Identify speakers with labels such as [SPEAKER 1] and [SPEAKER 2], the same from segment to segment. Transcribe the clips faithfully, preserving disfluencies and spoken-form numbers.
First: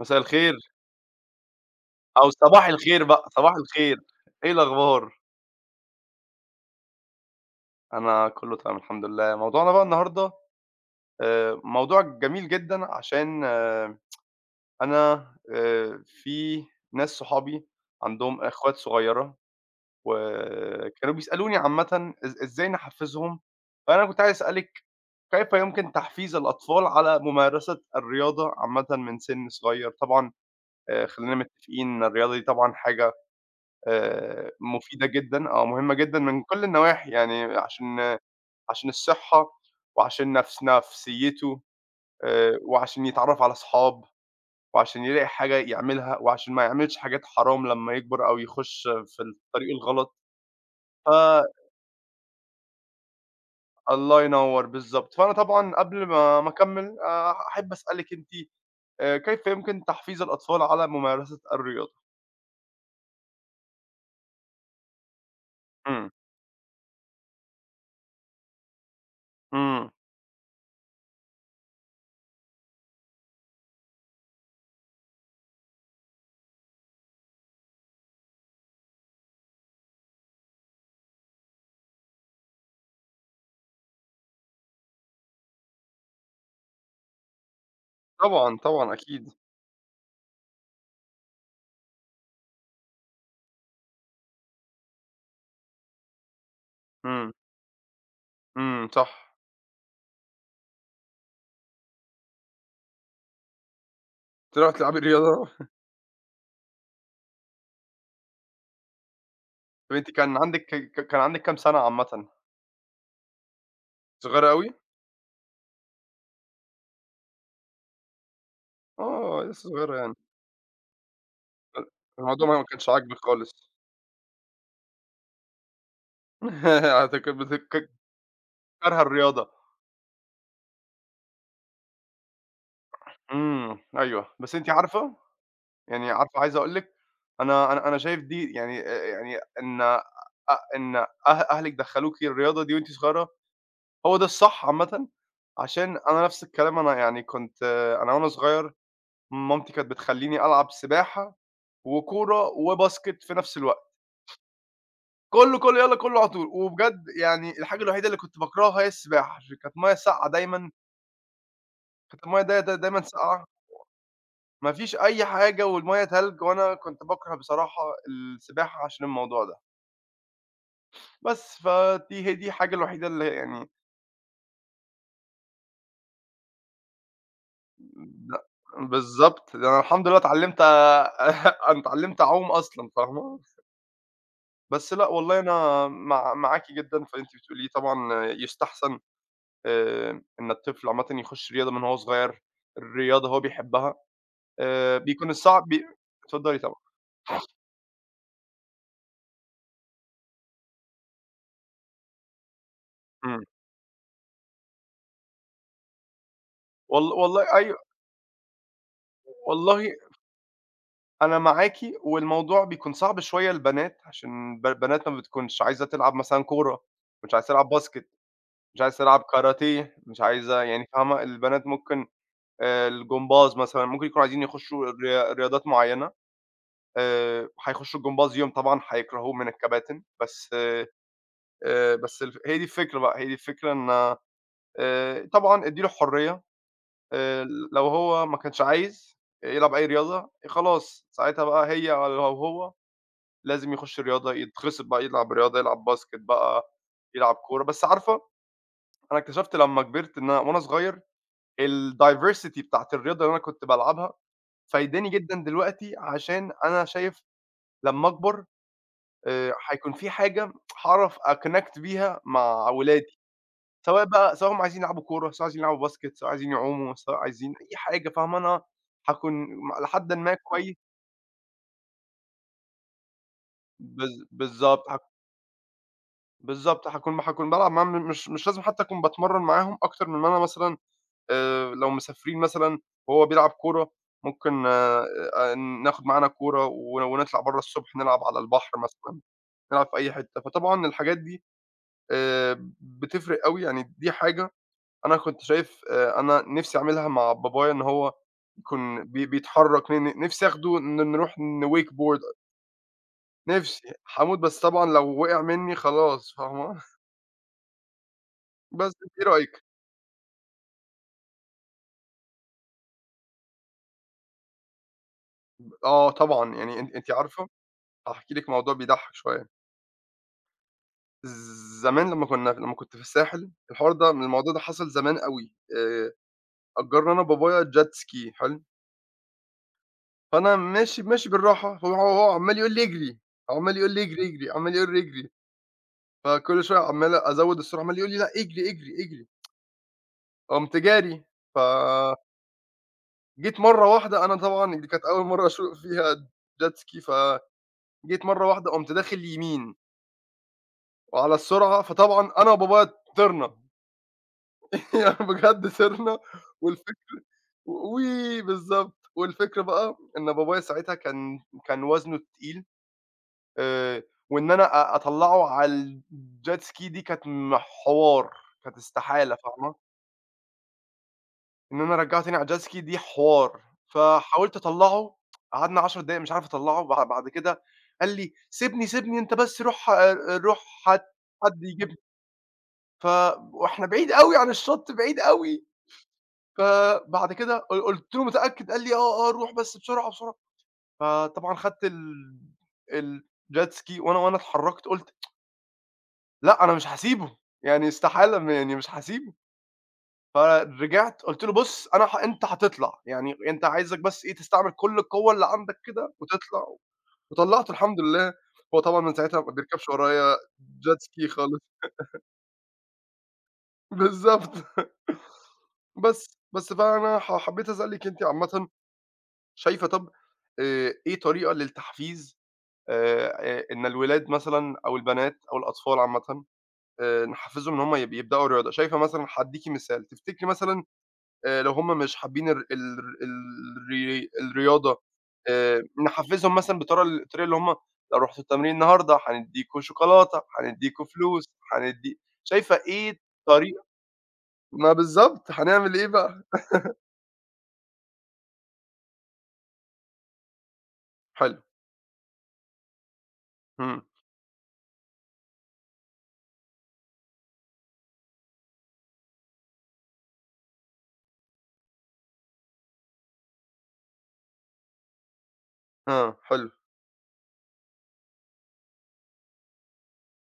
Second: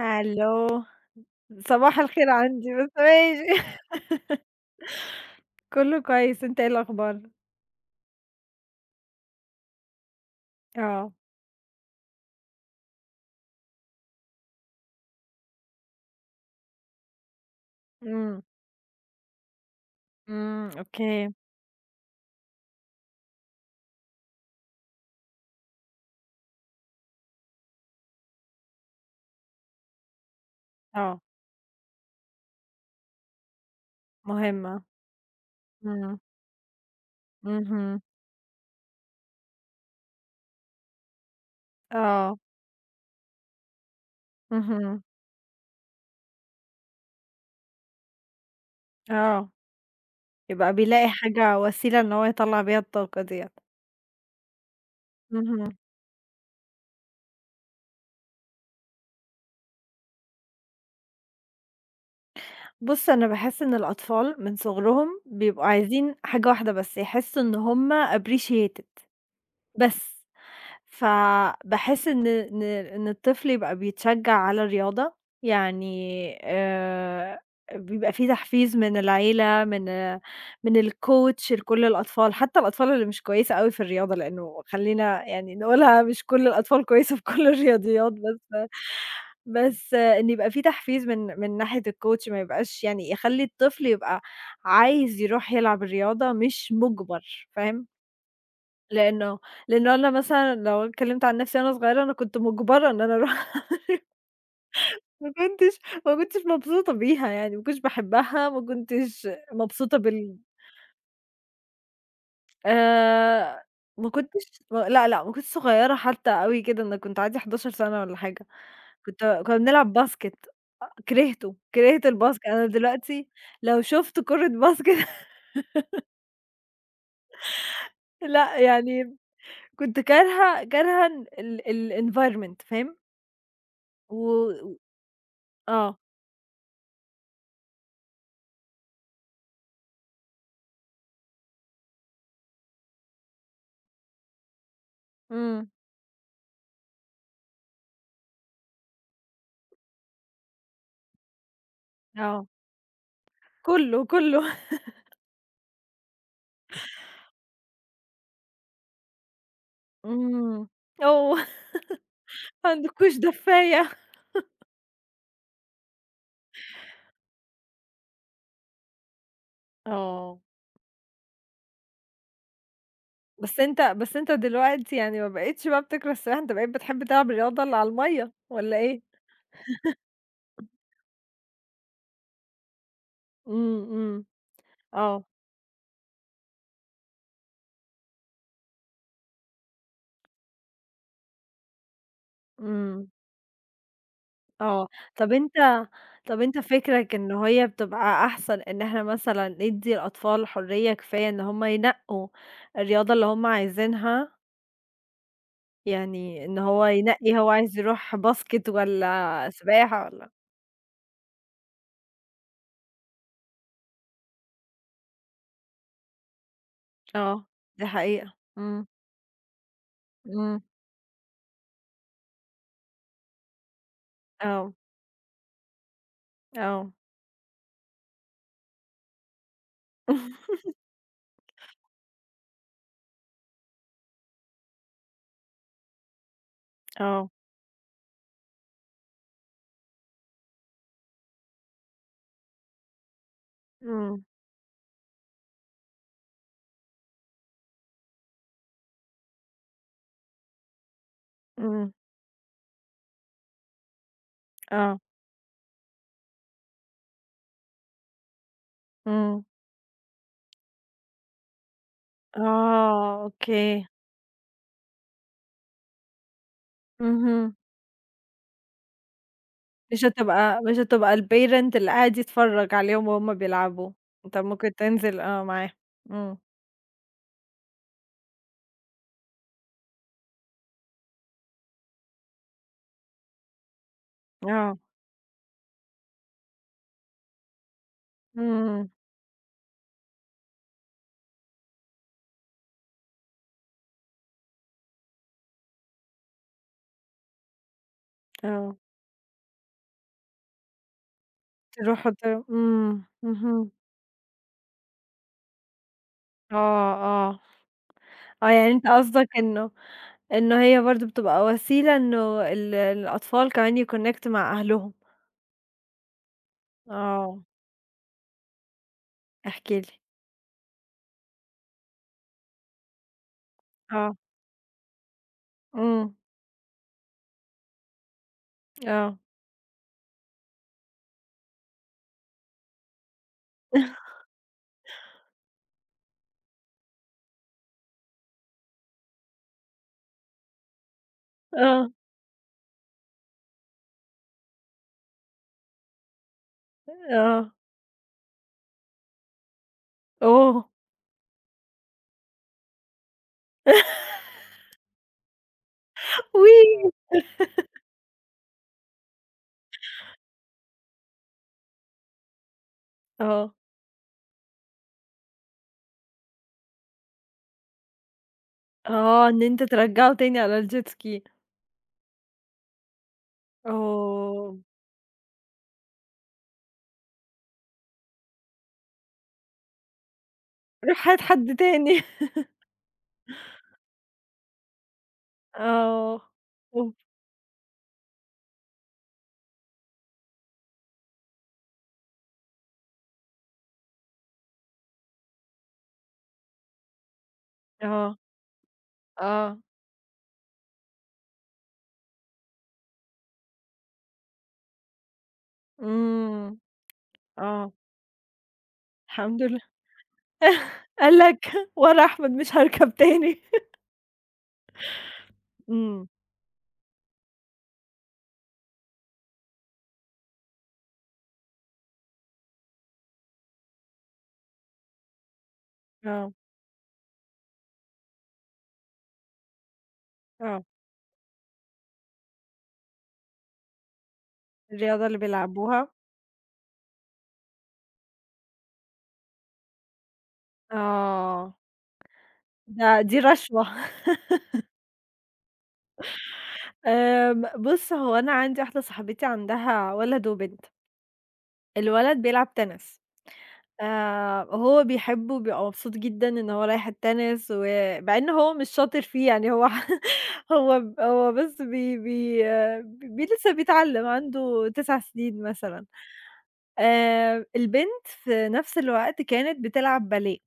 [SPEAKER 1] مساء الخير.
[SPEAKER 2] صباح الخير،
[SPEAKER 1] أو صباح
[SPEAKER 2] عندي بس
[SPEAKER 1] الخير بقى، صباح
[SPEAKER 2] ماشي.
[SPEAKER 1] الخير، إيه الأخبار؟
[SPEAKER 2] كله كويس، أنت إيه الأخبار؟
[SPEAKER 1] أنا كُلّه تمام الحمد لله. موضوعنا بقى النهارده
[SPEAKER 2] آه.
[SPEAKER 1] آآ، موضوع جميل جدًا. عشان آه، أنا آآ، في ناس صحابي عندهم
[SPEAKER 2] إمم.
[SPEAKER 1] أخوات صغيّرة،
[SPEAKER 2] إمم.
[SPEAKER 1] وكانوا
[SPEAKER 2] أوكي.
[SPEAKER 1] بيسألوني عامةً إز إزاي نحفّزهم. فأنا كنت عايز أسألِك، كيف يمكن تحفيز الأطفال على ممارسة الرياضة عامةً من سِن صغيّر؟ طبعًا آآ،
[SPEAKER 2] آه.
[SPEAKER 1] خلّينا متّفقين إن الرياضة دي طبعًا حاجة آآ
[SPEAKER 2] مهمة.
[SPEAKER 1] مفيدة جدًا، آه، مهمة
[SPEAKER 2] إمم.
[SPEAKER 1] جدًا من كل النواحي. يعني
[SPEAKER 2] اهم.
[SPEAKER 1] عشان عشان الصحة، وعشان نفس نفسيته،
[SPEAKER 2] آه.
[SPEAKER 1] آآ وعشان يتعرّف على أصحاب،
[SPEAKER 2] اهم.
[SPEAKER 1] وعشان يلاقي حاجة يعملها، وعشان ما يعملش حاجات حرام لمّا يكبر أو يخُش في
[SPEAKER 2] آه.
[SPEAKER 1] الطريق الغلط.
[SPEAKER 2] يبقى بيلاقي
[SPEAKER 1] ف
[SPEAKER 2] حاجة، وسيلة إن هو يطلّع بيها الطاقة ديّة.
[SPEAKER 1] الله ينوّر، بالضبط. فأنا
[SPEAKER 2] اهم.
[SPEAKER 1] طبعًا قبل ما ما أكمّل آآ أحب أسألِك أنتِ، آآ كيف يمكن تحفيز الأطفال على ممارسة الرياضة؟
[SPEAKER 2] بُص، أنا باحس إن الأطفال من صغرهم بيبقوا
[SPEAKER 1] إمم،
[SPEAKER 2] عايزين حاجة واحدة بس، يحسّوا إن هُم appreciated
[SPEAKER 1] إمم.
[SPEAKER 2] بس. فباحس إن إن إن الطفل يبقى بيتشجّع على الرياضة، يعني آآ بيبقى في تحفيز من العيلة، من من الcoach لكل الأطفال، حتى الأطفال اللي مش كويسة أوي في الرياضة، لإنه خلّينا يعني نقولها مش كل الأطفال كويسة في كل الرياضيات.
[SPEAKER 1] طبعًا،
[SPEAKER 2] بس
[SPEAKER 1] طبعًا أكيد.
[SPEAKER 2] بس إن يبقى في تحفيز من من ناحية الcoach، ما يبقاش يعني يخلّي الطفل يبقى عايز يروح يلعب الرياضة مش
[SPEAKER 1] إمم،
[SPEAKER 2] مُجبر، فاهم؟
[SPEAKER 1] إمم،
[SPEAKER 2] لإنه
[SPEAKER 1] صح.
[SPEAKER 2] لإنه أنا مثلًا لو اتكلمت عن نفسي وأنا صغيرة، أنا كنت مُجبرة إن أنا أروح.
[SPEAKER 1] تروحي تلعبي
[SPEAKER 2] ما
[SPEAKER 1] رياضة؟
[SPEAKER 2] كنتش ما كنتش مبسوطة بيها يعني، ما كنتش باحبها، ما كنتش
[SPEAKER 1] طب
[SPEAKER 2] مبسوطة
[SPEAKER 1] أنتِ
[SPEAKER 2] بال
[SPEAKER 1] كان عندِك ك ك كان عندِك كام سَنة عامةً؟
[SPEAKER 2] آآ، ما كنتش،
[SPEAKER 1] صغيرة أوي؟
[SPEAKER 2] لأ، لأ، ما كنتش صغيرة حتى أوي كده، أنا كنت عندي حداشر سنة والّا حاجة، كنت
[SPEAKER 1] آه،
[SPEAKER 2] كنا
[SPEAKER 1] لسه
[SPEAKER 2] بنلعب
[SPEAKER 1] صغيرة يعني.
[SPEAKER 2] باسكت، أ كرهته،
[SPEAKER 1] ف
[SPEAKER 2] كرهت الباسكت.
[SPEAKER 1] الموضوع ما
[SPEAKER 2] أنا
[SPEAKER 1] كانش عاجبِك
[SPEAKER 2] دلوقتي
[SPEAKER 1] خالص.
[SPEAKER 2] لو شُفت كرة باسكت.
[SPEAKER 1] أنتِ كنت بتك
[SPEAKER 2] لأ،
[SPEAKER 1] كارهة
[SPEAKER 2] يعني
[SPEAKER 1] الرياضة.
[SPEAKER 2] كنت كارهة كارهة ال ال الenvironment، فاهم؟
[SPEAKER 1] إمم،
[SPEAKER 2] و
[SPEAKER 1] أيوه. بس أنتِ
[SPEAKER 2] و
[SPEAKER 1] عارفة،
[SPEAKER 2] آه.
[SPEAKER 1] يعني عارفة عايز أقول لِك، أنا أنا أنا شايف دي يعني آآ، يعني إن أ إن أه أهلِك دخّلوكِ الرياضة دي وأنتِ صغيرة، هو ده الصح عامةً.
[SPEAKER 2] إمم.
[SPEAKER 1] عشان أنا نفس الكلام، أنا يعني كنت، أنا وأنا صغير مامتي كانت بتخلّيني ألعب سباحة
[SPEAKER 2] آه.
[SPEAKER 1] وكورة وباسكت في نفس الوقت.
[SPEAKER 2] كُلّه، كُلّه.
[SPEAKER 1] كله، كله، يالّا كله على طول. وبجد يعني الحاجة الوحيدة اللي كنت باكرهها هي السباحة، عشان كانت مَيّة ساقعة
[SPEAKER 2] إمم.
[SPEAKER 1] دايمًا.
[SPEAKER 2] آه.
[SPEAKER 1] كانت المَيّة دا
[SPEAKER 2] ما
[SPEAKER 1] دا دايمًا
[SPEAKER 2] عندكوش
[SPEAKER 1] ساقعة،
[SPEAKER 2] دفّاية.
[SPEAKER 1] ما فيش أي حاجة والمَيّة تلج، وأنا كنت باكره بصراحة السباحة عشان الموضوع ده.
[SPEAKER 2] آه.
[SPEAKER 1] بس، فدي هي دي الحاجة الوحيدة اللي
[SPEAKER 2] بس
[SPEAKER 1] يعني
[SPEAKER 2] أنت بس أنت دلوقتي يعني ما بقيتش بقى بتكره السباحة، أنت بقيت بتحب تلعب الرياضة اللي على
[SPEAKER 1] د
[SPEAKER 2] المَيّة والّا إيه؟
[SPEAKER 1] بالضبط. ده أنا الحمد لله اتعلّمت أنا اتعلّمت أعوم أصلًا، فاهمة؟
[SPEAKER 2] إمم. إمم.
[SPEAKER 1] بس لأ
[SPEAKER 2] آه.
[SPEAKER 1] والله أنا مع معاكِ جدًا في اللي أنتِ بتقوليه. طبعًا يُستحسن آآ إن الطفل عامةً يخُش رياضة من وهو صغير،
[SPEAKER 2] إمم.
[SPEAKER 1] الرياضة هو بيحبها.
[SPEAKER 2] آه.
[SPEAKER 1] آآ بيكون
[SPEAKER 2] طَب
[SPEAKER 1] الصعب بي
[SPEAKER 2] أنت طَب أنت
[SPEAKER 1] اتفضّلي طبعًا.
[SPEAKER 2] فكرك إن هي بتبقى أحسن إن إحنا مثلًا ندّي الأطفال حرية كفاية إن هم ينقّوا الرياضة اللي
[SPEAKER 1] إمم.
[SPEAKER 2] هم عايزينها؟ يعني إن هو
[SPEAKER 1] والل
[SPEAKER 2] ينقّي،
[SPEAKER 1] والله
[SPEAKER 2] هو
[SPEAKER 1] أيوه،
[SPEAKER 2] عايز يروح باسكت والّا
[SPEAKER 1] والله
[SPEAKER 2] سباحة والّا
[SPEAKER 1] أنا معاكِ. والموضوع بيكون صعب شوية للبنات، عشان ب البنات ما بتكونش عايزة تلعب مثلًا كورة، مش
[SPEAKER 2] آه.
[SPEAKER 1] عايزة تلعب
[SPEAKER 2] دي
[SPEAKER 1] باسكت،
[SPEAKER 2] حقيقة.
[SPEAKER 1] مش
[SPEAKER 2] إمم.
[SPEAKER 1] عايزة تلعب كاراتيه، مش
[SPEAKER 2] إمم.
[SPEAKER 1] عايزة يعني، فاهمة، البنات ممكن آآ الجمباز مثلًا، ممكن يكونوا عايزين
[SPEAKER 2] آه.
[SPEAKER 1] يخشّوا ريا رياضات معيّنة.
[SPEAKER 2] آه.
[SPEAKER 1] آآ هيخشّوا الجمباز يوم، طبعًا هيكرهوه من الكباتن. بس آآ بس الف هي دي الفكرة بقى، هي دي الفكرة، إن آآ طبعًا ادّي له حرية.
[SPEAKER 2] آه.
[SPEAKER 1] آآ لو هو ما كانش عايز يلعب أي رياضة، خلاص ساعتها بقى هي او لو هو لازم يخش
[SPEAKER 2] إمم.
[SPEAKER 1] رياضة، يتغصب بقى يلعب رياضة، يلعب باسكت بقى، يلعب كورة. بس عارفة، أنا اكتشفت لمّا كبرت إن أنا وأنا صغير
[SPEAKER 2] إمم.
[SPEAKER 1] الdiversity بتاعة الرياضة اللي أنا كنت بالعبها
[SPEAKER 2] آه.
[SPEAKER 1] فايداني جدًا دلوقتي. عشان أنا شايف لمّا أكبر
[SPEAKER 2] إمم.
[SPEAKER 1] آآ هيكون في حاجة هاعرف أconnect بيها مع ولادي.
[SPEAKER 2] آه، أوكي.
[SPEAKER 1] سواء بقى، سواء هُم عايزين يلعبوا كورة، سواء عايزين يلعبوا باسكت، سواء عايزين يعوموا، سواء
[SPEAKER 2] اهم.
[SPEAKER 1] عايزين أي حاجة، فاهمة، أنا هاكون إلى
[SPEAKER 2] مش
[SPEAKER 1] حدٍ ما
[SPEAKER 2] هتبقى
[SPEAKER 1] كويس.
[SPEAKER 2] مش هتبقى الparent اللي قاعد يتفرّج عليهم وهُم بيلعبوا،
[SPEAKER 1] بالض
[SPEAKER 2] أنت ممكن
[SPEAKER 1] بالضبط، هاك
[SPEAKER 2] تنزل آه معاهم. إمم.
[SPEAKER 1] بالضبط، هاكون هاكون بالعب معاهم، م مش مش لازم حتى أكون باتمرّن معاهم أكتر من ما أنا مثلًا آآ، لو مسافرين مثلًا وهو بيلعب كورة، ممكن
[SPEAKER 2] آه.
[SPEAKER 1] آآ، ناخد معانا كورة ون ونطلع برّه الصبح نلعب على البحر
[SPEAKER 2] إمم.
[SPEAKER 1] مثلًا، نلعب في أي حتة. فطبعًا الحاجات دي آآ، بتفرق أوي. يعني دي حاجة أنا كنت شايف آآ أنا نِفْسي أعملها مع بابايا، إن هو
[SPEAKER 2] آه.
[SPEAKER 1] يكون بي بيتحرّك. ن نِفْسي آخده ن نروح نwake
[SPEAKER 2] تروحوا ت
[SPEAKER 1] board
[SPEAKER 2] إمم. اهم.
[SPEAKER 1] نِفْسي. هاموت، بس طبعًا لو وقع منّي خلاص، فاهمة؟
[SPEAKER 2] آه. آه. آه، يعني أنت
[SPEAKER 1] بس أنتِ إيه
[SPEAKER 2] قصدك
[SPEAKER 1] رأيِك؟
[SPEAKER 2] إنه إنه هي برضه بتبقى وسيلة إنه ال الأطفال كمان يconnect مع أهلهم.
[SPEAKER 1] آه طبعًا. يعني أنتِ أنتِ
[SPEAKER 2] آه،
[SPEAKER 1] عارفة، هاحكي لِك موضوع بيضحّك شوية.
[SPEAKER 2] احكِ لي.
[SPEAKER 1] زمان لمّا كُنّا، لمّا كنت في الساحل، الحوار ده،
[SPEAKER 2] آه.
[SPEAKER 1] الموضوع ده حصل زمان أوي. آآ
[SPEAKER 2] إمم.
[SPEAKER 1] أجّرنا أنا وبابايا jet ski حلو،
[SPEAKER 2] آه.
[SPEAKER 1] فأنا ماشي ماشي بالراحة، فهو هو عمّال يقول لي اجري، عمّال يقول لي اجري، اجري، عمّال يقول لي اجري. فكل شوية عمّال أزوّد السرعة، عمّال يقول لي: "لأ اجري، اجري، اجري." قُمت جاري.
[SPEAKER 2] آه.
[SPEAKER 1] فجيت مرّة واحدة، أنا طبعًا دي كانت أول مرّة أسوق فيها jet ski،
[SPEAKER 2] آه.
[SPEAKER 1] فجيت مرّة واحدة قُمت داخل يمين
[SPEAKER 2] أوه!
[SPEAKER 1] وعلى السرعة، فطبعًا أنا وبابايا طِرنا. يعني بجد طِرنا.
[SPEAKER 2] وي
[SPEAKER 1] والفك وي بالضبط. والفكرة بقى إن بابايا ساعتها كان كان وزنه تقيل،
[SPEAKER 2] آه.
[SPEAKER 1] آآ، وإن أنا أ أطلّعه على الjet ski دي كانت م حوار، كانت
[SPEAKER 2] آه،
[SPEAKER 1] استحالة،
[SPEAKER 2] إن أنت
[SPEAKER 1] فاهمة؟
[SPEAKER 2] ترجّعه تاني على الjet ski.
[SPEAKER 1] إن أنا أرجّعه تاني على الjet ski دي حوار. فحاولت
[SPEAKER 2] آه،
[SPEAKER 1] أطلّعه، قعدنا عشر دقايق مش عارف أطلّعه. بع بعد كده قال لي: "سيبني، سيبني أنت بس روح آآ روح هات
[SPEAKER 2] روح هات حد
[SPEAKER 1] حد يجيبني."
[SPEAKER 2] تاني.
[SPEAKER 1] ف وإحنا بعيد أوي عن الشط، بعيد أوي.
[SPEAKER 2] آه. أوف!
[SPEAKER 1] فبعد كده ق قُلت له: "متأكد؟" قال لي: "آه، آه، روح بس بسرعة، بسرعة." فطبعًا خدت ال الjet ski، وأنا وأنا اتحرّكت قُلت لأ، أنا مش هاسيبه، يعني
[SPEAKER 2] آه.
[SPEAKER 1] استحالة، م يعني مش هاسيبه.
[SPEAKER 2] آه.
[SPEAKER 1] فرجعت قُلت له: "بُص أنا ه أنت هتطلع، يعني أنت عايزك بس إيه، تستعمل كل القوة اللي عندك كده
[SPEAKER 2] إمم.
[SPEAKER 1] وتطلع." وطلّعته
[SPEAKER 2] آه.
[SPEAKER 1] الحمد لله. هو طبعًا من ساعتها
[SPEAKER 2] الحمد
[SPEAKER 1] ما
[SPEAKER 2] لله.
[SPEAKER 1] بيركبش ورايا jet
[SPEAKER 2] قال
[SPEAKER 1] ski
[SPEAKER 2] لك
[SPEAKER 1] خالص.
[SPEAKER 2] ورا أحمد مش هاركب تاني.
[SPEAKER 1] بالضبط.
[SPEAKER 2] إمم.
[SPEAKER 1] بس، بس فأنا ح حبيت أسألِك أنتِ عامةً، شايفة، طَب آآ إيه طريقة للتحفيز، آآ آآ إن الولاد مثلًا أو البنات أو الأطفال
[SPEAKER 2] آه.
[SPEAKER 1] عامةً آآ نحفّزهم إن هم يب يبدأوا رياضة؟ شايفة مثلًا، هادّيكِ مثال، تفتكري
[SPEAKER 2] آه.
[SPEAKER 1] مثلًا آآ لو هُم مش حابين ال ال الري الرياضة،
[SPEAKER 2] الرياضة اللي
[SPEAKER 1] آآ
[SPEAKER 2] بيلعبوها
[SPEAKER 1] نحفّزهم مثلًا بالطريقة الطريقة اللي هُم لو رُحتوا التمرين النهارده هندّيكم شوكولاتة، هندّيكم فلوس،
[SPEAKER 2] آه.
[SPEAKER 1] هندّي شايفة
[SPEAKER 2] ده دي
[SPEAKER 1] إيه
[SPEAKER 2] رشوة.
[SPEAKER 1] طريقة؟ ما بالضبط، هنعمل إيه بقى؟
[SPEAKER 2] آمم، بُص، هو أنا عندي واحدة صاحبتي عندها ولد وبنت،
[SPEAKER 1] حلو،
[SPEAKER 2] الولد بيلعب تنس.
[SPEAKER 1] إمم،
[SPEAKER 2] آآ هو بيحبه وبيبقى مبسوط جدًا إن هو رايح التنس، ومع إن هو مش شاطر فيه يعني هو هو ب هو بس بي بي آه، بي لسه بيتعلم، عنده تسع سنين مثلًا.
[SPEAKER 1] آه، حلو،
[SPEAKER 2] آآ البنت في نفس الوقت كانت بتلعب باليه.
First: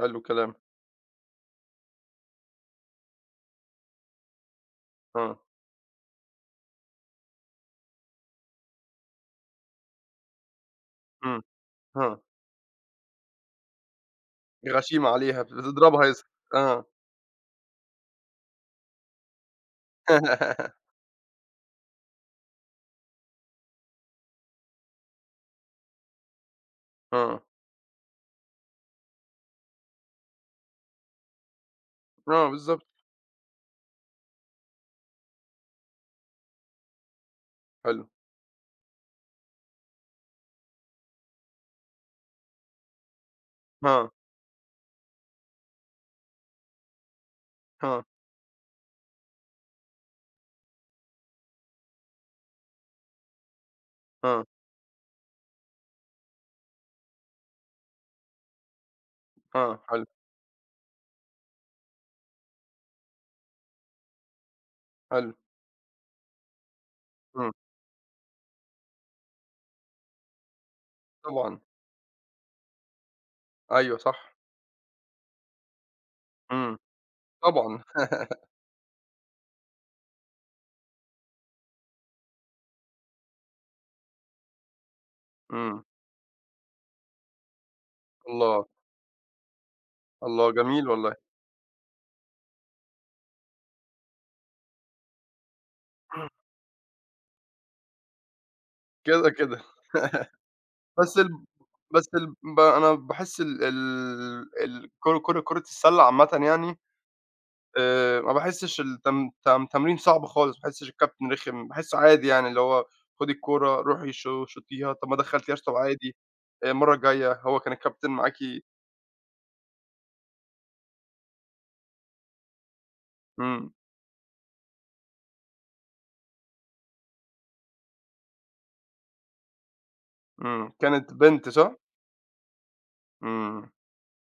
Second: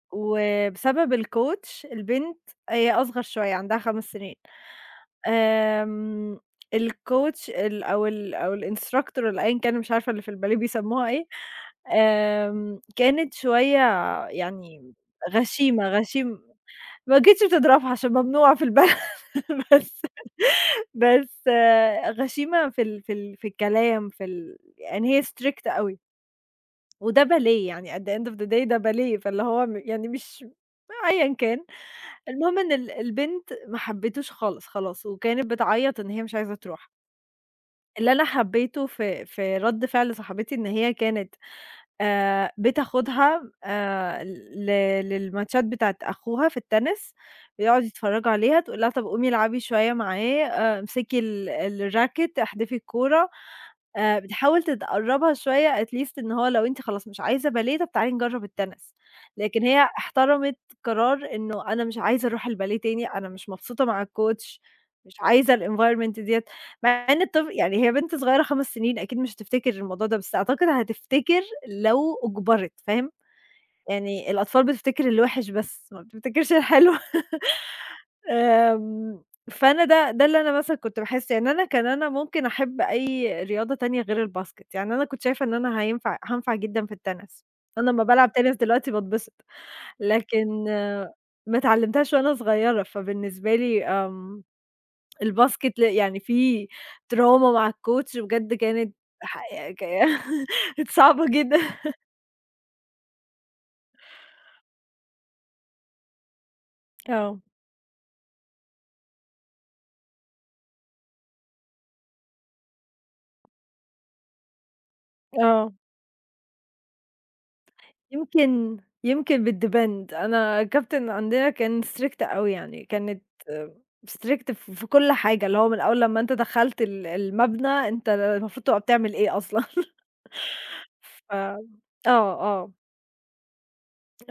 [SPEAKER 1] حلو الكلام،
[SPEAKER 2] وبسبب الcoach، البنت هي أصغر شوية، عندها خمس سنين.
[SPEAKER 1] آه،
[SPEAKER 2] آمم، الcoach ال أو ال أو الinstructor والّا أيًا كان مش عارفة اللي في الباليه بيسموها إيه،
[SPEAKER 1] إمم، آه،
[SPEAKER 2] آمم كانت شوية يعني
[SPEAKER 1] غشيمة عليها،
[SPEAKER 2] غشيمة،
[SPEAKER 1] بتضربها يسطا،
[SPEAKER 2] غشيم
[SPEAKER 1] آه،
[SPEAKER 2] ما جيتش بتضربها عشان ممنوع في البلد. بس بس آه، غشيمة في ال في ال في الكلام في ال، يعني هي strict أوي. وده
[SPEAKER 1] آه،
[SPEAKER 2] باليه يعني at the end of the day، ده باليه، فاللي هو م يعني مش أيًا كان،
[SPEAKER 1] آه
[SPEAKER 2] المهم إن
[SPEAKER 1] بالضبط،
[SPEAKER 2] ال البنت ما حبيتوش خالص خلاص، وكانت بتعيط إن هي مش عايزة تروح.
[SPEAKER 1] حلو،
[SPEAKER 2] اللي أنا حبيته في في رد فعل صاحبتي إن هي كانت آآ بتاخدها
[SPEAKER 1] آه،
[SPEAKER 2] آآ ل للماتشات بتاعة أخوها في التنس، بيقعدوا
[SPEAKER 1] آه،
[SPEAKER 2] يتفرّجوا عليها، تقول لها: "طَب قومي العبي شوية معاه، آآ امسكي ال الراكت، احدفي الكورة." آآ
[SPEAKER 1] آه،
[SPEAKER 2] بتحاول تقرّبها شوية at least، إن هو لو أنتِ خلاص مش عايزة باليه، طَب تعالي نجرّب التنس، لكن
[SPEAKER 1] آه،
[SPEAKER 2] هي
[SPEAKER 1] حلو،
[SPEAKER 2] احترمت قرار إنه أنا مش عايزة أروح الباليه تاني، أنا مش مبسوطة مع الcoach، مش
[SPEAKER 1] حلو،
[SPEAKER 2] عايزة الenvironment ديّة. مع إن الطفل
[SPEAKER 1] إمم،
[SPEAKER 2] يعني هي بنت صغيّرة خمس سنين أكيد مش هتفتكر الموضوع ده، بس أعتقد هتفتكر
[SPEAKER 1] طبعًا،
[SPEAKER 2] لو أُجبرِت، فاهم؟
[SPEAKER 1] أيوه
[SPEAKER 2] يعني
[SPEAKER 1] صح،
[SPEAKER 2] الأطفال بتفتكر الوِحِش بس، ما بتفتكرش
[SPEAKER 1] إمم،
[SPEAKER 2] الحلو.
[SPEAKER 1] طبعًا.
[SPEAKER 2] آمم، فأنا ده ده اللي أنا مثلًا كنت باحس. يعني أنا كان أنا ممكن أحب أي رياضة تانية غير الباسكت، يعني أنا كنت شايفة إن أنا
[SPEAKER 1] إمم.
[SPEAKER 2] هينفع هانفع جدًا في التنس. أنا أمّا بالعب تنس
[SPEAKER 1] الله،
[SPEAKER 2] دلوقتي باتبسط،
[SPEAKER 1] الله
[SPEAKER 2] لكن
[SPEAKER 1] جميل والله.
[SPEAKER 2] آه، ما اتعلمتهاش وأنا صغيّرة. فبالنسبة لي آمم الباسكت ل يعني في تروما مع الcoach بجد كانت
[SPEAKER 1] كده،
[SPEAKER 2] ح
[SPEAKER 1] كده.
[SPEAKER 2] ك كانت
[SPEAKER 1] بس
[SPEAKER 2] صعبة
[SPEAKER 1] ال
[SPEAKER 2] جدًا.
[SPEAKER 1] بس ال ب أنا باحس ال ال الكرة كرة كرة كرة السلة عامةً يعني
[SPEAKER 2] آه.
[SPEAKER 1] آآ ما باحسّش التم تم تمرين صعب خالص، ما باحسّش الكابتن رخم، باحسّه عادي، يعني اللي هو خُدي الكورة، روحي شو شوطيها، طَب ما دخّلتيهاش،
[SPEAKER 2] آه.
[SPEAKER 1] طَب عادي. آآ المَرّة الجاية هو كان الكابتن معاكِ.
[SPEAKER 2] يمكن، يمكن بتdepend. أنا الكابتن عندنا كان strict أوي، يعني كانت
[SPEAKER 1] إمم،
[SPEAKER 2] strict ف في كل حاجة، اللي هو من أول لمّا أنت دخلت ال المبنى أنت المفروض تبقى بتعمل إيه أصلًا.
[SPEAKER 1] إمم. كانت
[SPEAKER 2] ف
[SPEAKER 1] بنت صح؟
[SPEAKER 2] آه. آه.
[SPEAKER 1] إمم.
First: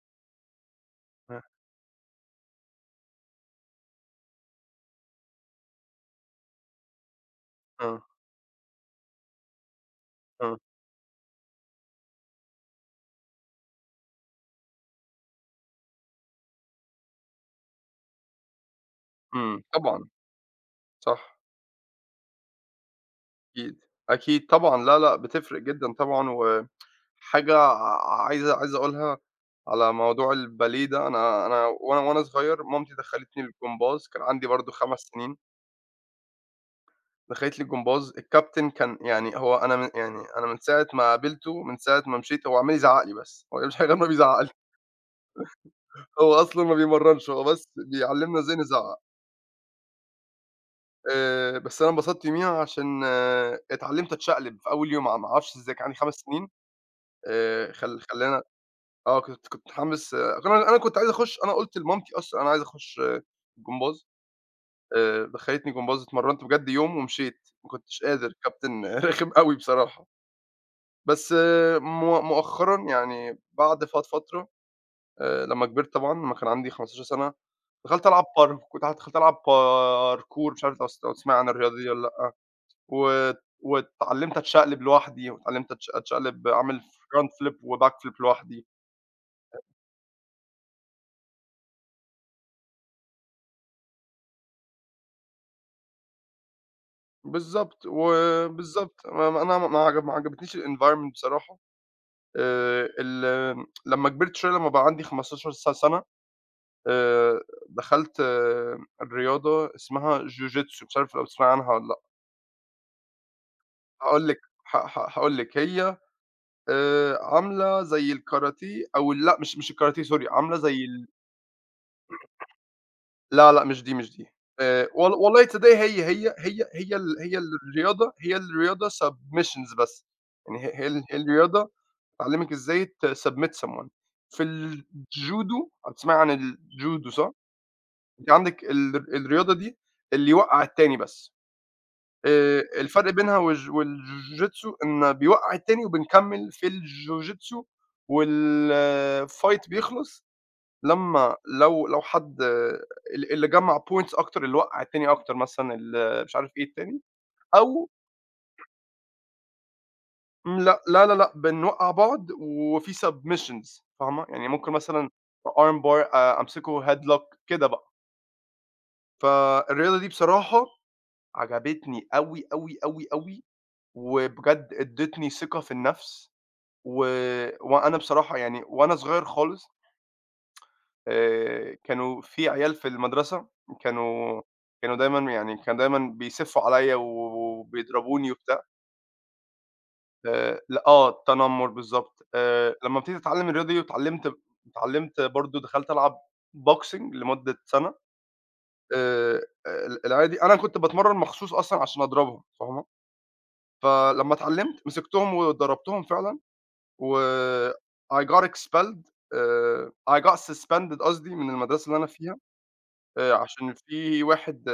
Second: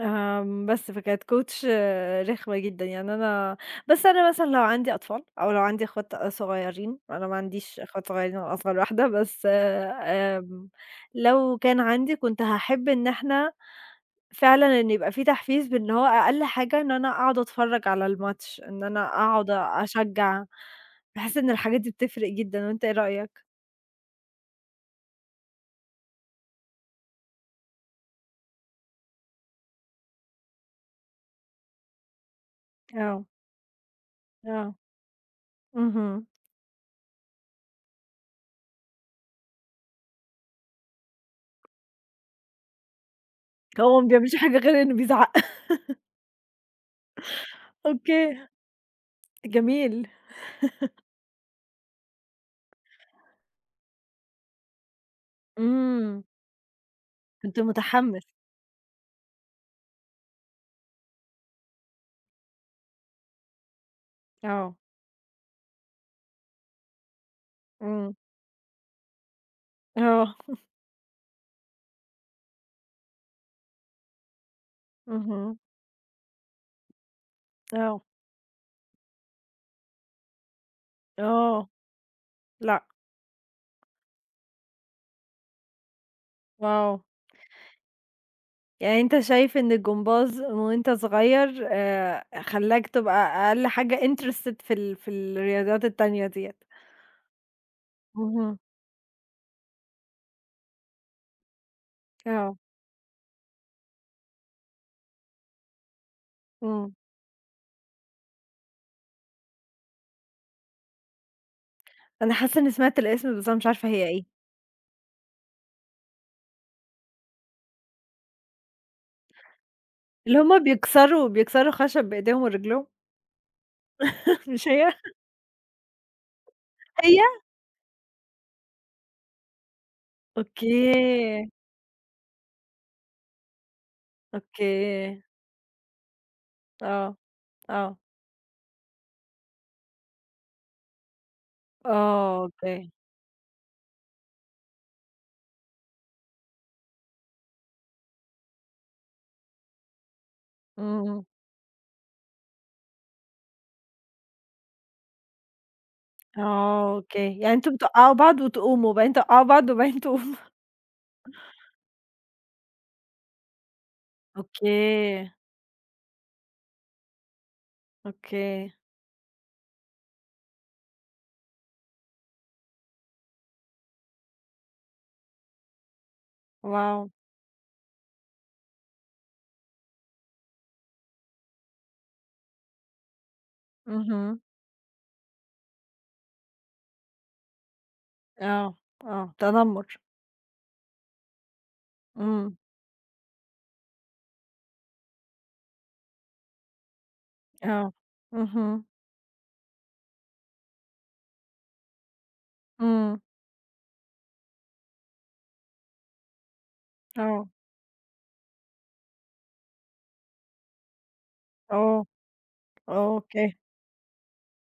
[SPEAKER 2] آمم، بس فكانت
[SPEAKER 1] آه،
[SPEAKER 2] coach رخمة جدًا. يعني أنا بس أنا مثلًا لو عندي أطفال أو لو عندي أخوات صغيّرين، أنا ما عنديش
[SPEAKER 1] آه،
[SPEAKER 2] أخوات صغيّرين، أنا أصغر واحدة، بس
[SPEAKER 1] آه.
[SPEAKER 2] آمم، لو كان عندي، كنت هاحب إن إحنا فعلًا إن يبقى في تحفيز، بإن هو أقل حاجة إن أنا أقعد أتفرّج على الماتش، إن أنا أقعد
[SPEAKER 1] إمم، طبعًا،
[SPEAKER 2] أشجّع. باحس
[SPEAKER 1] صح.
[SPEAKER 2] إن الحاجات دي بتفرق جدًا، وأنت إيه رأيك؟
[SPEAKER 1] أكيد، أكيد طبعًا، لا، لأ، بتفرق جدًا طبعًا. وحاجة ع عايز عايز أقولها على موضوع الباليه ده. أنا أنا وأنا وأنا صغير مامتي
[SPEAKER 2] آه.
[SPEAKER 1] دخّلتني الجمباز، كان عندي برضه
[SPEAKER 2] آه.
[SPEAKER 1] خمس سنين.
[SPEAKER 2] اهم.
[SPEAKER 1] دخّلت لي الجمباز، الكابتن كان يعني هو، أنا من يعني أنا من ساعة ما قابلته، من ساعة ما مشيت هو عمّال يزعّق لي بس، هو مش غير
[SPEAKER 2] هو
[SPEAKER 1] ما
[SPEAKER 2] ما بيعملش
[SPEAKER 1] بيزعّق لي.
[SPEAKER 2] حاجة غير إنه بيزعق.
[SPEAKER 1] هو أصلًا ما بيمرّنش، هو بس بيعلّمنا
[SPEAKER 2] أوكي،
[SPEAKER 1] إزاي نزعّق.
[SPEAKER 2] جميل.
[SPEAKER 1] آآ، بس أنا انبسطت يوميها عشان آه، اتعلّمت أتشقلب في أول يوم، ع ما أعرفش إزاي، كان عندي خمس
[SPEAKER 2] إمم.
[SPEAKER 1] سنين.
[SPEAKER 2] كنت
[SPEAKER 1] آآ، خل
[SPEAKER 2] متحمس.
[SPEAKER 1] خلّاني آه، كنت كنت متحمّس. أنا أنا كنت عايز أخُش، أنا قُلت لمامتي أصلًا أنا عايز أخُش آه، جمباز.
[SPEAKER 2] آه.
[SPEAKER 1] آآ دخّلتني جمباز، اتمرّنت بجد يوم ومشيت، ما كنتش
[SPEAKER 2] إمم.
[SPEAKER 1] قادر، الكابتن رخم أوي بصراحة.
[SPEAKER 2] آه.
[SPEAKER 1] بس مؤ مؤخرًا، يعني بعد فت فترة آآ
[SPEAKER 2] اهم.
[SPEAKER 1] لمّا كبرت طبعًا، لمّا كان عندي خمستاشر سَنة،
[SPEAKER 2] آه.
[SPEAKER 1] دخلت ألعب بار كنت دخلت ألعب parkour. مش عارف لو س لو تسمعي عن
[SPEAKER 2] آه.
[SPEAKER 1] الرياضة دي والّا لأ.
[SPEAKER 2] لأ.
[SPEAKER 1] و واتعلّمت أتشقلب لوحدي، واتعلّمت أتش أتشقلب أعمل
[SPEAKER 2] واو!
[SPEAKER 1] front flip وback flip لوحدي.
[SPEAKER 2] يعني أنت شايف إن الجمباز وأنت صغير آآ، خلّاك تبقى أقل حاجة interested في ال في الرياضات التانية ديّة.
[SPEAKER 1] بالضبط،
[SPEAKER 2] اهم.
[SPEAKER 1] وبالضبط، ما ما أنا ما عجب ما عجبتنيش الenvironment بصراحة.
[SPEAKER 2] آه.
[SPEAKER 1] آآ ال لمّا كبرت شوية، لمّا بقى عندي خمسة عشر س سنة،
[SPEAKER 2] إمم.
[SPEAKER 1] آآ دخلت رياضة اسمها جوجيتسو، مش عارف لو تسمعي عنها والّا لأ.
[SPEAKER 2] أنا حاسة إني سمعت الاسم، بس أنا مش عارفة هي إيه.
[SPEAKER 1] هاقول لِك، ه ه هاقول لِك هي آآ عاملة زي الكاراتيه، أو لأ، مش مش الكاراتيه sorry،
[SPEAKER 2] اللي
[SPEAKER 1] عاملة
[SPEAKER 2] هُم
[SPEAKER 1] زي ال
[SPEAKER 2] بيكسروا بيكسروا خشب بإيديهم ورجليهم.
[SPEAKER 1] لا، لأ، مش دي، مش دي.
[SPEAKER 2] مش
[SPEAKER 1] آآ
[SPEAKER 2] هي؟
[SPEAKER 1] وال والله تصدّقي، هي، هي، هي، هي ال
[SPEAKER 2] هي؟
[SPEAKER 1] هي الرياضة هي الرياضة submissions بس. يعني هي هي ال هي
[SPEAKER 2] أوكي.
[SPEAKER 1] الرياضة بتعلّمِك إزاي تsubmit someone. في
[SPEAKER 2] أوكي.
[SPEAKER 1] الجودو، هتسمعي عن الجودو
[SPEAKER 2] آه.
[SPEAKER 1] صح؟
[SPEAKER 2] آه.
[SPEAKER 1] أنتِ عندِك ال الرياضة دي اللي يوقّع التاني بس.
[SPEAKER 2] آه.
[SPEAKER 1] آآ
[SPEAKER 2] أوكي.
[SPEAKER 1] الفرق بينها والج والجوجيتسو إن بيوقّع التاني وبنكمّل في الجوجيتسو، والfight بيخلص
[SPEAKER 2] إمم.
[SPEAKER 1] لمّا لو لو حد ال اللي جمّع points أكتر، اللي وقّع التاني أكتر مثلًا، اللي مش عارف إيه
[SPEAKER 2] آه.
[SPEAKER 1] التاني.
[SPEAKER 2] أوكي، يعني أنتم
[SPEAKER 1] أو
[SPEAKER 2] بتوقّعوا بعض وتقوموا، بعدين توقّعوا بعض وبعدين تقوموا.
[SPEAKER 1] لأ، لا، لا، لأ، بنوقّع بعض وفي submissions، فاهمة؟ يعني ممكن
[SPEAKER 2] أوكي.
[SPEAKER 1] مثلًا arm bar، آآ أمسكه headlock كده بقى.
[SPEAKER 2] أوكي.
[SPEAKER 1] فالرياضة دي بصراحة عجبتني أوي، أوي، أوي، أوي، وبجد ادّتني ثقة في النَفْس. و
[SPEAKER 2] واو!
[SPEAKER 1] وأنا بصراحة يعني وأنا صغير خالص، آآ كانوا في عيال في المدرسة
[SPEAKER 2] اهم.
[SPEAKER 1] كانوا، كانوا دايمًا يعني كانوا دايمًا بيسِفّوا عليّا وبيضربوني وبتاع.
[SPEAKER 2] آه. آه، تنمُّر.
[SPEAKER 1] آآ لأ آه، التنمُّر بالضبط.
[SPEAKER 2] إمم.
[SPEAKER 1] آآ لمّا ابتديت أتعلّم الرياضة دي واتعلّمت، اتعلّمت برضه دخلت ألعب boxing لمدة
[SPEAKER 2] آه.
[SPEAKER 1] سَنة.
[SPEAKER 2] اهم.
[SPEAKER 1] آآ ال العيال دي أنا كنت باتمرّن مخصوص أصلًا عشان أضربهم، فاهمة؟
[SPEAKER 2] إمم.
[SPEAKER 1] فلمّا اتعلّمت مسكتهم وضربتهم فعلًا. و
[SPEAKER 2] آه.
[SPEAKER 1] I got expelled آآ I got suspended قصدي، من المدرسة اللي
[SPEAKER 2] آه.
[SPEAKER 1] أنا فيها. آآ
[SPEAKER 2] أوكي.
[SPEAKER 1] عشان في واحد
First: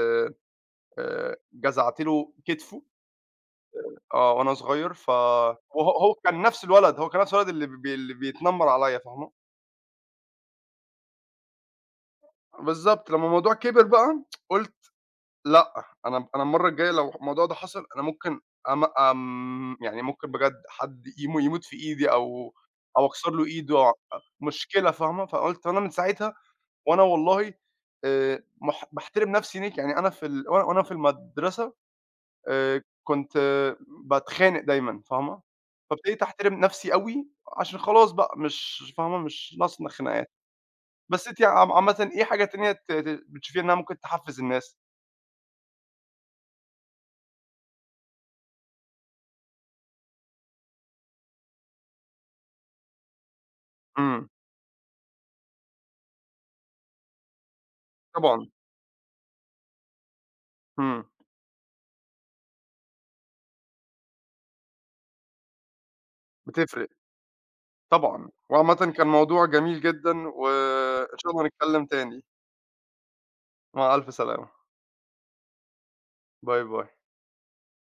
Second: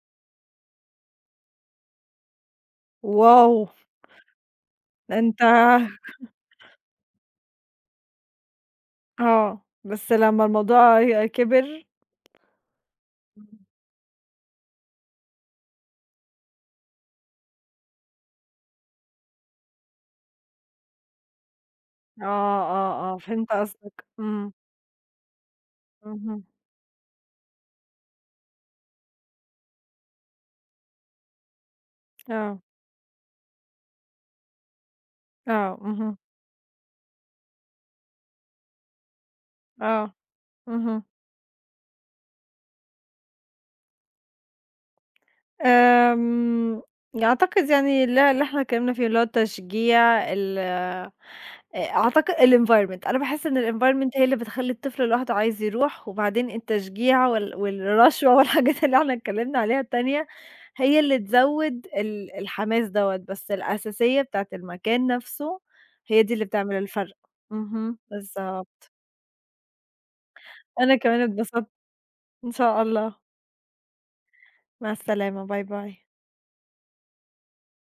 [SPEAKER 1] آآ جزعت له كتفه.
[SPEAKER 2] واو!
[SPEAKER 1] آه، وأنا صغير. ف
[SPEAKER 2] ده أنت
[SPEAKER 1] وهو هو كان نفس الولد، هو كان نفس الولد اللي بي اللي بيتنمر عليّا، فاهمة؟
[SPEAKER 2] آه، بس لمّا الموضوع ي كبر
[SPEAKER 1] بالضبط، لمّا الموضوع
[SPEAKER 2] إمم.
[SPEAKER 1] كبر بقى قُلت لأ، أنا أنا المرّة الجاية لو الموضوع ده حصل أنا ممكن أم آمم يعني ممكن بجد حد يمو يموت في إيدي،
[SPEAKER 2] آه.
[SPEAKER 1] أو أو
[SPEAKER 2] آه. آه،
[SPEAKER 1] أكسر له
[SPEAKER 2] فهمت
[SPEAKER 1] إيده، أو
[SPEAKER 2] قصدك. إمم.
[SPEAKER 1] مشكلة، فاهمة؟ فقُلت أنا من ساعتها،
[SPEAKER 2] اهم.
[SPEAKER 1] وأنا والله آآ مح باحترم نفسي هناك. يعني أنا في ال وأنا وأنا في المدرسة
[SPEAKER 2] آه.
[SPEAKER 1] آآ كنت باتخانق دايمًا، فاهمة؟
[SPEAKER 2] آه. اهم.
[SPEAKER 1] فابتديت أحترم نَفْسي أوي، عشان خلاص بقى، مش فاهمة، مش ناقصنا
[SPEAKER 2] آه.
[SPEAKER 1] خناقات.
[SPEAKER 2] اهم.
[SPEAKER 1] بس أنتِ عم عامةً إيه حاجة تانية ت ت بتشوفيها إنها ممكن تحفّز الناس؟
[SPEAKER 2] آمم، أعتقد يعني اللي اللي إحنا اتكلمنا فيه، اللي هو التشجيع ال آآ، أعتقد الenvironment. أنا باحس إن الenvironment هي
[SPEAKER 1] إمم،
[SPEAKER 2] اللي بتخلّي الطفل لوحده عايز يروح. وبعدين التشجيع وال والرشوة
[SPEAKER 1] طبعًا،
[SPEAKER 2] والحاجات اللي إحنا اتكلمنا عليها التانية، هي
[SPEAKER 1] إمم،
[SPEAKER 2] اللي تزوّد ال الحماس دوّة. بس الأساسية بتاعة المكان نفسه هي دي اللي بتعمل
[SPEAKER 1] بتفرق
[SPEAKER 2] الفرق. اهم،
[SPEAKER 1] طبعًا.
[SPEAKER 2] بالضبط.
[SPEAKER 1] وعامةً كان موضوع جميل جدًا،
[SPEAKER 2] أنا
[SPEAKER 1] وإن
[SPEAKER 2] كمان
[SPEAKER 1] شاء الله
[SPEAKER 2] اتبسطت.
[SPEAKER 1] نتكلّم تاني.
[SPEAKER 2] إن شاء الله.
[SPEAKER 1] مع ألف سلامة.
[SPEAKER 2] مع السلامة، باي باي.
[SPEAKER 1] باي، باي.